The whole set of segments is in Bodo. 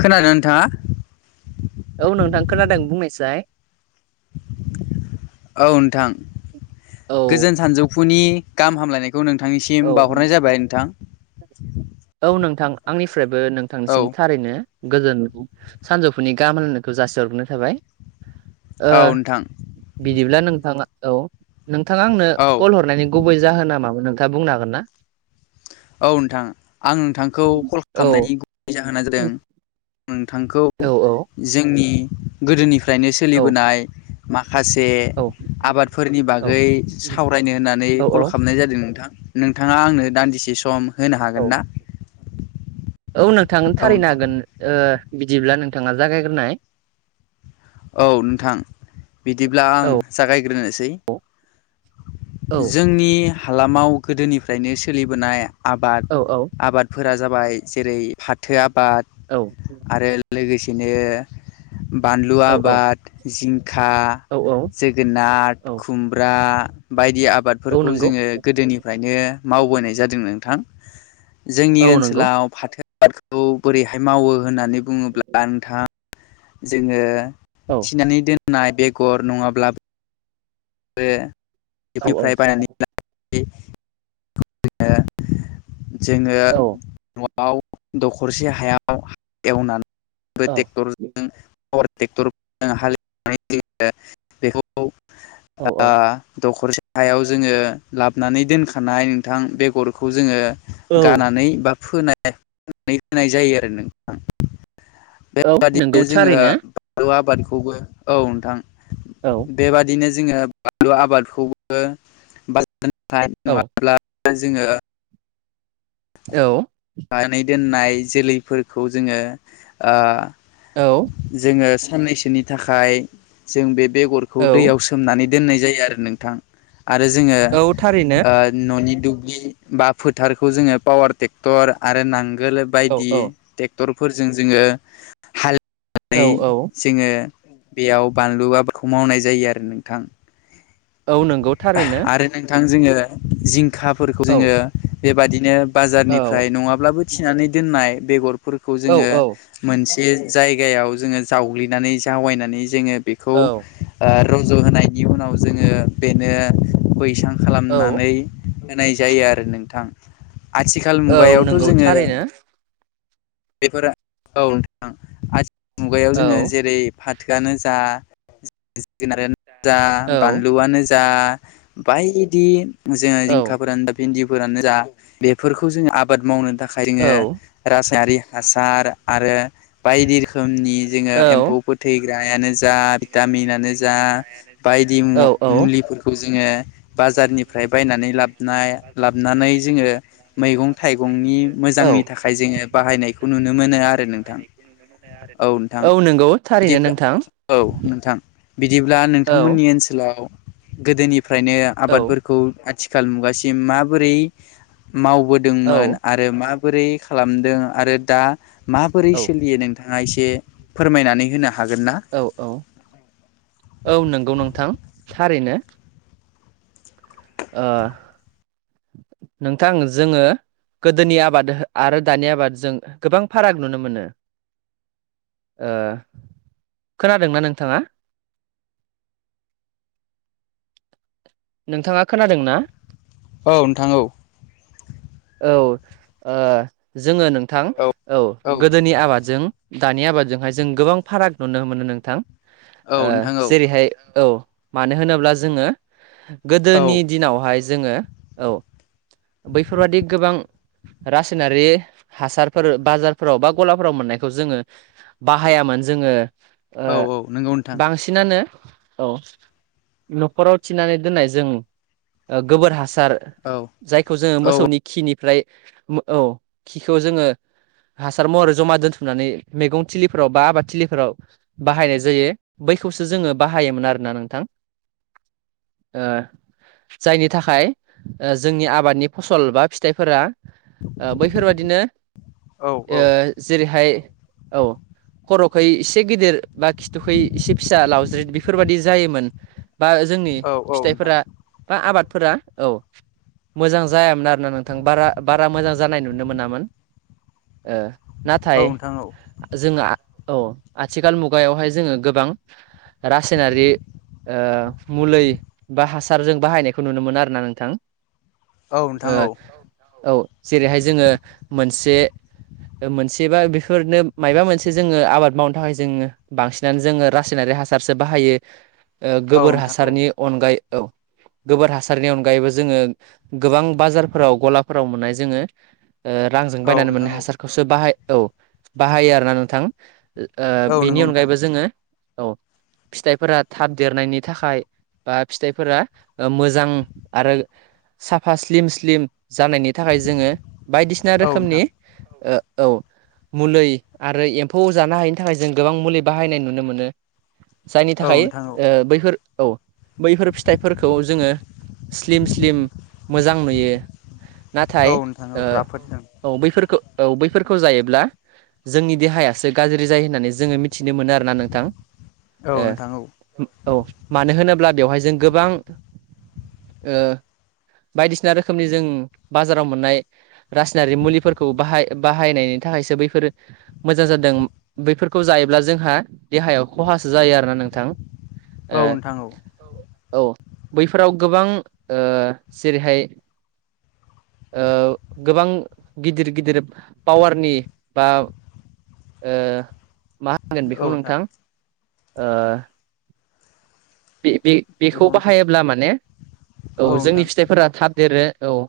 खोनादों नोंथाङा? औ नोंथां खोनादों बुंनायसाय औ नोंथां औ गोजोन सानजौफुनि गाहाम हामलायनायखौ नों औ थांनिसिम बावहरनाय जाबाय नोंथां औ नोंथां आंनिफ्रायबो औ नोंथांनिसिम थारैनो गोजोन सानजौफुनि गाहामालायनायखौ जासिहरग्रोननाय थाबाय ओ औ नोंथां बिदिब्ला नोंथाङा औ नोंथाङा आंनो औ कल हरनायनि गुबै जाहोना मामोन नोंथाङा बुंनो हागोन ना? औ नोंथां आं नोंथांखौ कल औ खालामनायनि गुबै जाहोना जादों नोंथांखौ औ जोंनि गोदोनिफ्रायनो सोलिबोनाय खासे औ आबादफोरनि औ बागै सावरायनो होननानै औ कल खालामनाय जादों नोंथां नोंथाङा आंनो दान्दिसे सम होनो औ हागोन ना? नोंथांनो औ थारैनो नोंथां हागोन ओ बिदिब्ला नोंथाङा जागायग्रोनाय औ नोंथां बिदिब्ला आं औ जागायग्रोनोसै औ जोंनि हालामाव गोदोनिफ्रायनो सोलिबोनाय आबाद औ औ आबादफोरा जाबाय जेरै फाथो आबाद औ आरो लोगोसेनो बानलु औ आबाद, जिंखा, औ जोगोनार, औ खुमब्रा बायदि औ आबादफोरखौ नंगौ जोङो गोदोनिफ्रायनो मावबोनाय जादों नोंथां। जोंनि औ नंगौ ओनसोलाव फाथो आबादखौ बोरैहाय मावो होननानै बुङोब्ला नोंथाङा जोङो औ थिनानै दोननाय बेगर नङाब्ला बे औ औ। बे [unintelligible] जोङो औ जोङो न' आव दखरसे हायाव एवनानै ट्रेक्टरजों पावार ट्रेक्टरजों हालेवनानै जोङो बेखौ औ ओ औ दखरसे गाहायाव जोङो लाबोनानै दोनखानाय नोंथां बेगरखौ जोङो औ गानानै बा फोनानै होनाय जायो आरो नोंथां। औ नंगौ बेबादिनो जोङो थारैनो बानलु आबाद खौबो औ नोंथां औ बेबादिनो जोङो बानलु आबादखौबो [unintelligible] औ नङाब्ला जोङो औ। नानै दोननाय जोलैफोरखौ जोङो ओ औ जोङो साननैसोनि थाखाय जों बे बेगरखौ औ दैयाव सोमनानै दोननाय जायो आरो नोंथां। आरो जोङो औ थारैनो ओ न'नि दुब्लि बा फोथारखौ जोङो पावार टेक क्टर आरो नांगोल औ बायदि औ ट्रेक्टरफोरजों जोङो हा औ लेवनानै औ जोङो बेयाव बानलु आबादखौ मावनाय जायो आरो नोंथां। औ नंगौ थारैनो। आरो नोंथां जोङो जिंखाफोरखौ औ जोङो बेबादिनो औ बाजारनिफ्राय नङाब्लाबो थिनानै दोननाय बेगरफोरखौ जोङो मोनसे बे जायगायाव जोङो जावग्लिनानै जावायनानै जोङो बेखौ औ ओ रज' होनायनि उनाव जोङो बेनो बैसां खालामनानै होनाय जायो आरो नोंथां। आथिखाल औ औ मुगायावथ' नंगौ जोङो थारैनो बेफोर औ नोंथां आथिखाल मुगायाव औ जोङो जेरै बा फाथोआनो जा जोगोनारानो जा बानलुआनो जा दा बायदि जोङो औ जिंखाफोरानो दा भिन्दि फोरानो जा बेफोरखौ जोङो आबाद मावनो थाखाय औ जोङो रासायारि हासार आरो बायदि रोखोमनि जोङो औ एम्फौ फोथैग्रायानो जा जोंनि भिटामिनानो जा बायदि मु-मुलिफोरखौ जोङो बाजारनिफ्राय बायनानै लाबोनाय लाबनानै जोङो मैगं थाइगंनि मोजांनि थाखाय जोङो बाहायनाय खौ नुनो मोनो आरो नोंथां। औ नोंथां औ नंगौ थारैनो बिदिब्ला नोंथां औ नोंथां बिदिब्ला नोंथांमोन औ नि ओनसोलाव गोदोनिफ्रायनो औ आबादफोरखौ आथिखाल मुगासिम माबोरै मावबोदोंमोन औ आरो माबोरै खालामदों आरो दा माबोरै औ सोलियो नों थाङा एसे फोरमायनानै होनो हा औ औ औ नंगौ नोंथां थारैनो। ओ नोंथां जोङो गोदोनि आबाद आरो दानि आबादजों गोबां फाराग नुनो मोनो। ओ खोनादोंना नोंथाङा? नोंथाङा खोनादों ना? औ नोंथां औ। औ ओ जोङो नोंथां औ गोदोनि आबादजों दानि आबादजोंहाय जों गोबां फाराग नुनो मोनो नोंथां ओ नोंथां औ जेरैहाय औ मानो होनोब्ला जोङो औ गोदोनि दिनावहाय जोङो औ बेफोरबादि गोबां रासायनारि हासारफोर बाजारफोराव बा गलाफोराव मोननायखौ जोङो बाहायामोन। जोङो ओ औ औ नंगौ नोंथां बांसिनानो औ न'खराव थिनानै दोननाय जों ओ गोबोर हास सार औ जायखौ जोङो औ मोसौनि खिनिफ्राय औ खिखौ जोङो हासार महरै जमा दोनथुमनानै मैगं थिलिफोराव बा आबाद थिलिफोराव बाहायनाय जायो बै बेखौसो जोङो बाहायोमोन आरोना नोंथां। [inaudible] ओ जायनि थाखाय ओ जोंनि आबादनि फसल बा फिथाइफोरा ओ बैफोरबायदिनो औ ओ जेरैहाय औ खर'खौ एसे गिदिर बा खिथुखै एसे फिसा लावज्रिद बेफोरबादि जायोमोन बा जोंनि नोंथां फिथाइफोरा बा आबाद फोरा औ मोजां जायामोन आरोना नोंथां बारा बारा मोजां जानाय नुनो मोनामोन ओ। औ नाथाय नोंथां औ जोङो औ आथिखाल मुगायावहाय जोङो गोबां रासायनारि ओ मुलै बा हासारजों बाहायनायखौ नुनो मोनो आरो ना नोंथां। औ ओ नोंथां औ औ जेरैहाय जोङो मोनसे ओ मोनसे बा बेफोरनो मायबा मोनसे जोङो आबाद मावनो थाखाय जोङो बांसिनानो जोङो रासायनारि हासारसो बाहायो। ओ औ गोबोर नोंथां औ हासारनि अनगायै औ गोबोर हासारनि अनगायैबो जोङो गोबां बाजारफोराव गलाफोराव मोननाय जोङो ओ रांजों औ बायनानै नोंथां मोननाय औ हासारखौसो बाहाय औ बाहायो आरोना नोंथां। ओ औ बेनि नंगौ नोंथां अनगायैबो जोङो औ फिथाइफोरा थाब देरनायनि थाखाय बा फिथाइफोरा ओ मोजां आरो साफा स्लिम स्लिम जानायनि थाखाय जोङो बायदिसिना औ रोखोमनि नोंथां ओ औ मुलै आरो एम्फौ जानो हायिनि थाखाय जों गोबां मुलि बाहायनाय नुनो मोनो। जायनि औ थाखाय नोंथां औ ओ बैफोर औ बैफोर फिथाइफोरखौ जोङो स्लिम स्लिम मोजां नुयो। नाथाय औ नोंथां औ ओ राफोद औ बैफोरखौ औ बैफोरखौ जायोब्ला जोंनि देहायासो गाज्रि जायो होननानै जोङो मिथि थिनोमोनो आरोना नोंथां औ ओ नोंथां औ औ मानो होनोब्ला बेवहाय जों गोबां ओ बायदिसिना रोखोमनि जों बाजाराव मोननाय रासायनारि मुलिफोरखौ बाहाय-बाहायनाय नि थाखायसो बैफोरो मोजां जादों बैफोरखौ जायोब्ला जोंहा देहायाव खहासो जायो आरो। ना नोंथां? औ नोंथां औ। औ बैफोराव गोबां ओ जेरैहाय ओ गोबां गिदिर गिदिर पावारनि बा ओ मा होनगोन बेखौ नोंथां ओ बे-बे-बेखौ बेखौ नोंथां बाहायोब्ला माने औ जोंनि फिथाइफोरा थाब देरो औ।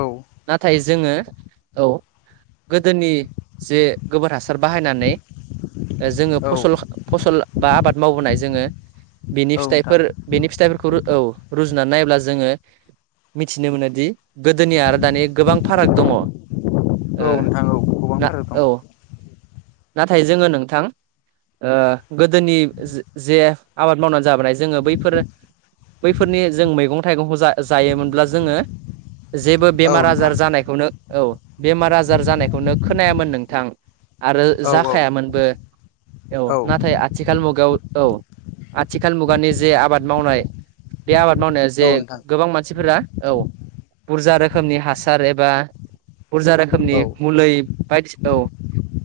औ नाथाय जोङो औ गोदोनि जे गोबोर हासा सार बाहायनानै ओ जोङो औ फसल फसल बा आबाद मावबोनाय जोङो बेनि नोंथां फिथाइफोर बेनि फिथाइफोरखौ औ रुजुनानै नायोब्ला जोङो मिथिनो मोनोदि गोदोनिया आरो दानि गोबां फाराग दङ ओ औ नोंथां औ गोबां ना फाराग दं औ नाथाय जोङो नोंथां ओ गोदोनि जे आबाद मावनानै जाबोनाय जोङो बैफोर बैफोरनि जों मैगं थाइगंखौ जाय जायोमोनब्ला जोङो जेबो औ बेमार आजार नोंथां जानायखौनो औ बेमार आजार जानायखौनो खोनायामोन नोंथां। आरो औ जाखायामोनबो औ नाथाय आथिखाल मुगायाव औ आथिखाल मुगानि जे आबाद मावनाय बे आबाद मावनायाव जे नोंथां गोबां मानसिफोरा औ बुरजा रोखोमनि हासार एबा बुरजा रोखोमनि औ मुलै बायदि औ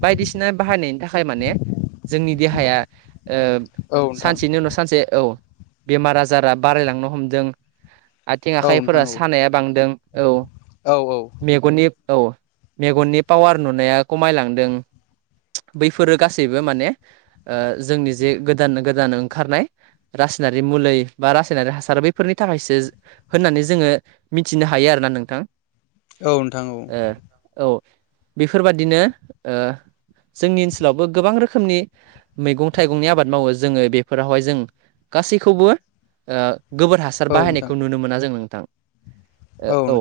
बायदिसिना बाहायनायनि थाखाय माने जोंनि देहाया ओ औ नोंथां सानसेनि उनाव सानसे औ बेमार आजारा बारायलांनो हमदों आथिं औ नोंथां आखाइफोरा औ सानाया बांदों औ औ औ मेगननि औ मेगननि पावार नुनाया खमायलांदों। [inaudible] बैफोरो गासैबो माने जोंनि जे गोदान गोदान ओंखारनाय रासायनारि मुलै बा रासायनारि हासार बैफोरनि थाखायसो होननानै जोङो मिथिनो हायो आरो। खोना नोंथां औ नोंथां औ ओ औ बेफोरबादिनो ओ जोंनि ओनसोलावबो गोबां रोखोमनि मैगं थाइगंनि आबाद मावो जोङो बेफोरावहाय जों गासैखौबो ओ गोबोर हासार औ नोंथां औ नोंथां औ नोंथां बाहायनायखौ नुनो मोना जों नोंथां औ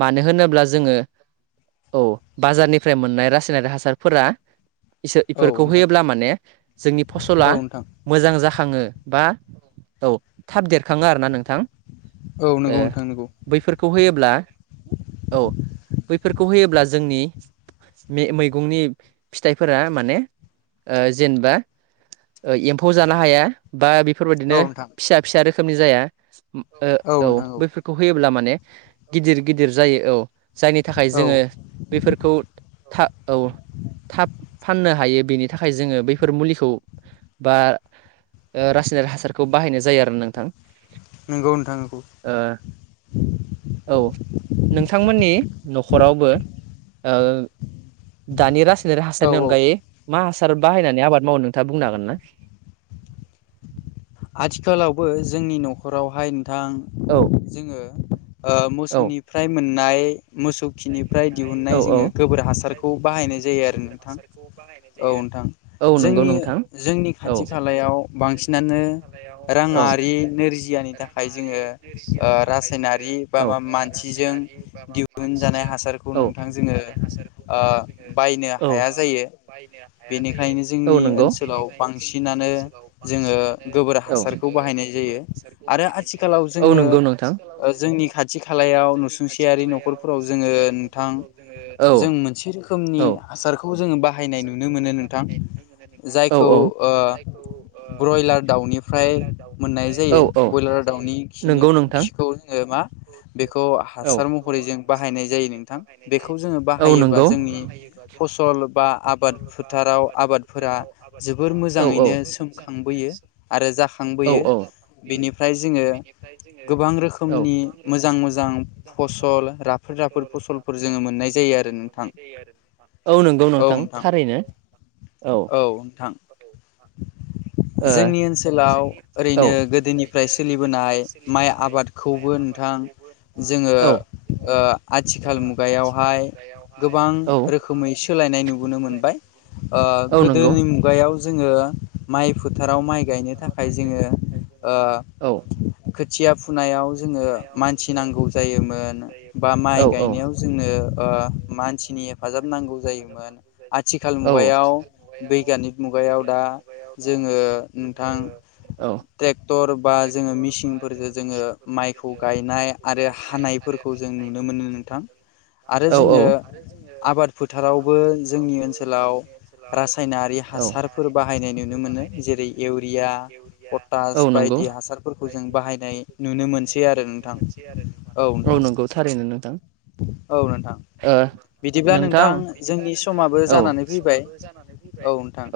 मानो होनो ब्ला जोङो औ बाजारनिफ्राय मोननाय रासायनारि हासारफोरा इसोर इफोरखौ होयोब्ला माने जोंनि फसला मोजां जाख खाङो बा औ थाब देरखाङो आरो ना नोंथां औ नंगौ नोंथां नंगौ बैफोरखौ होयोब्ला औ बैफोरखौ होयोब्ला जोंनि मैगंनि फिथाइफोरा माने ओ जेनेबा एम्फौ जानो हाया बा बेफोरबायदिनो औ नोंथां फिसा फिसा रोखोमनि जाया औ बैफोरखौ हो ब्ला माने गिदिर गिदिर जायो औ जायनि थाखाय औ जोङो बेफोरखौ था औ थाब फाननो हायो बेनि थाखाय जोङो बैफोर मुलिखौ बा ओ रासायनारि हासारखौ बाहायनाय जायो आरो नोंथां। नंगौ नोंथां नंगौ औ नोंथांमोननि न'खरावबो ओ दानि रासायनारि औ हासारनि औ अनगायै मा हासार हासार बाहायनानै आबाद मावनो नोंथाङा बुंनो हागोन ना? आथिखालावबो जोंनि न'खरावहाय नोंथां औ जोङो ओ औ मोसौनिफ्राय मोननाय मोसौ खिनिफ्राय औ दिहुननाय औ जोङो गोबोर हासारखौ बाहायनाय जायो आरो नोंथां औ आरो औ नोंथां। नंगौ जोंनि नोंथां जोंनि औ खाथि खालायाव बांसिनानो औ राङारि नोरजियानि थाखाय जोङो ओ रासायनारि बा मा मानसि रासायनारि बाबा मा नोंथां जोङो ओ बायनो औ हाया जायो बेनिखायनो औ औ जोंनि नंगौ ओनसोलाव बेनिखायनो जोंनि बांसिनानो ओनसोलाव जोङो बांसिनानो गोबोर हासारखौ बाहायनाय गोबोर जायो हासारखौ आरो बाहायनाय जायो आथिखालाव औ जोङो नंगौ नोंथां ओ जोंनि खाथि नुसुंसेयारि न'खरफोराव जों जोङो नोंथां जों मोनसे रोखोमनि हासारखौ जोङो बाहायनाय नुनो मोनो नोंथां। जायखौ ओ ब्रयलार दाउ दाउनिफ्राय मोननाय जायो ब्रयलार दाउनि जायो खिनि खिखौ जोङो मा बेखौ हासार महरै जों बाहायनाय जायो नोंथां। बेखौ जोङो बाहायोबा नोंथां जोंनि फसल बा आबाद फोथाराव आब आबादफोरा जोबोर मोजाङैनो सोमखांबोयो समायना आरो जाखांबोयो बिनिफ्राय जोङो गोबां रोखोमनि मोजां मोजां फसल राफोद राफोद फसलफोर जोङो मोननाय जायो आरो नोंथां। औ नंगौ नोंथां थारैनो। औ नोंथां। ओ जोंनि ओनसोलाव ओरैनो गोदोनिफ्राय सोलिबोनाय माइ आबादखौबो नोंथां जोङो ओ आथिखाल मुगायावहाय गोबां औ रोखोमै सोलायनाय नुबोनो मोनबाय ओ ओ गोदोनि मुगायाव जोङो माइ फोथाराव माइ गायनो थाखाय जोङो ओ, खोथिया फुनायाव जोङो। मानसि नांगौ जायोमोन बा औ माइ गायनायाव जोंनो ओ मानसिनि हेफाजाब नांगौ नांगौ जायोमोन आथिखाल औ मुगायाव बैज्ञानिक मुगायाव दा जोङो नोंथां औ ट्रेक्टर बा जोङो मेसिनफोरजों जोङो माइखौ गायनाय आरो हानायफोरखौ जों नुनो मोनो नोंथां, आरो जोङो मोनो आबाद फोथारावबो जोंनि ओनसोलाव रासायनारि हासारफोर बाहायनाय नुनो मोनो। जेरै- इउरिया, पटास औ बायदि हासारफोरखौ जों बाहायनाय नुनो मोनसै आरो नोंथां। औ नंगौ थारैनो। औ नोंथां। बिदिब्ला ओ नोंथां बिदिबा जोंनि नोंथां समाबो औ जानानै फैबाय समाबो जानानै फैबाय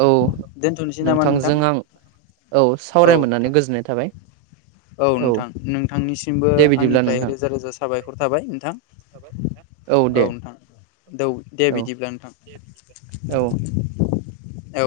औ दोनथनसै नामा नोंथां? जों आं औ सावराय औ मोननानै नोंथां गोजोननाय थाबाय। औ नोंथां। नोंथांनिसिमबो दे बिदिब्ला आंनिफ्राय नोंथां रोजा रोजा साबायखर थाबाय नोंथां। औ नोंथां, दौ दे औ बिदिब्ला नोंथां। औ औ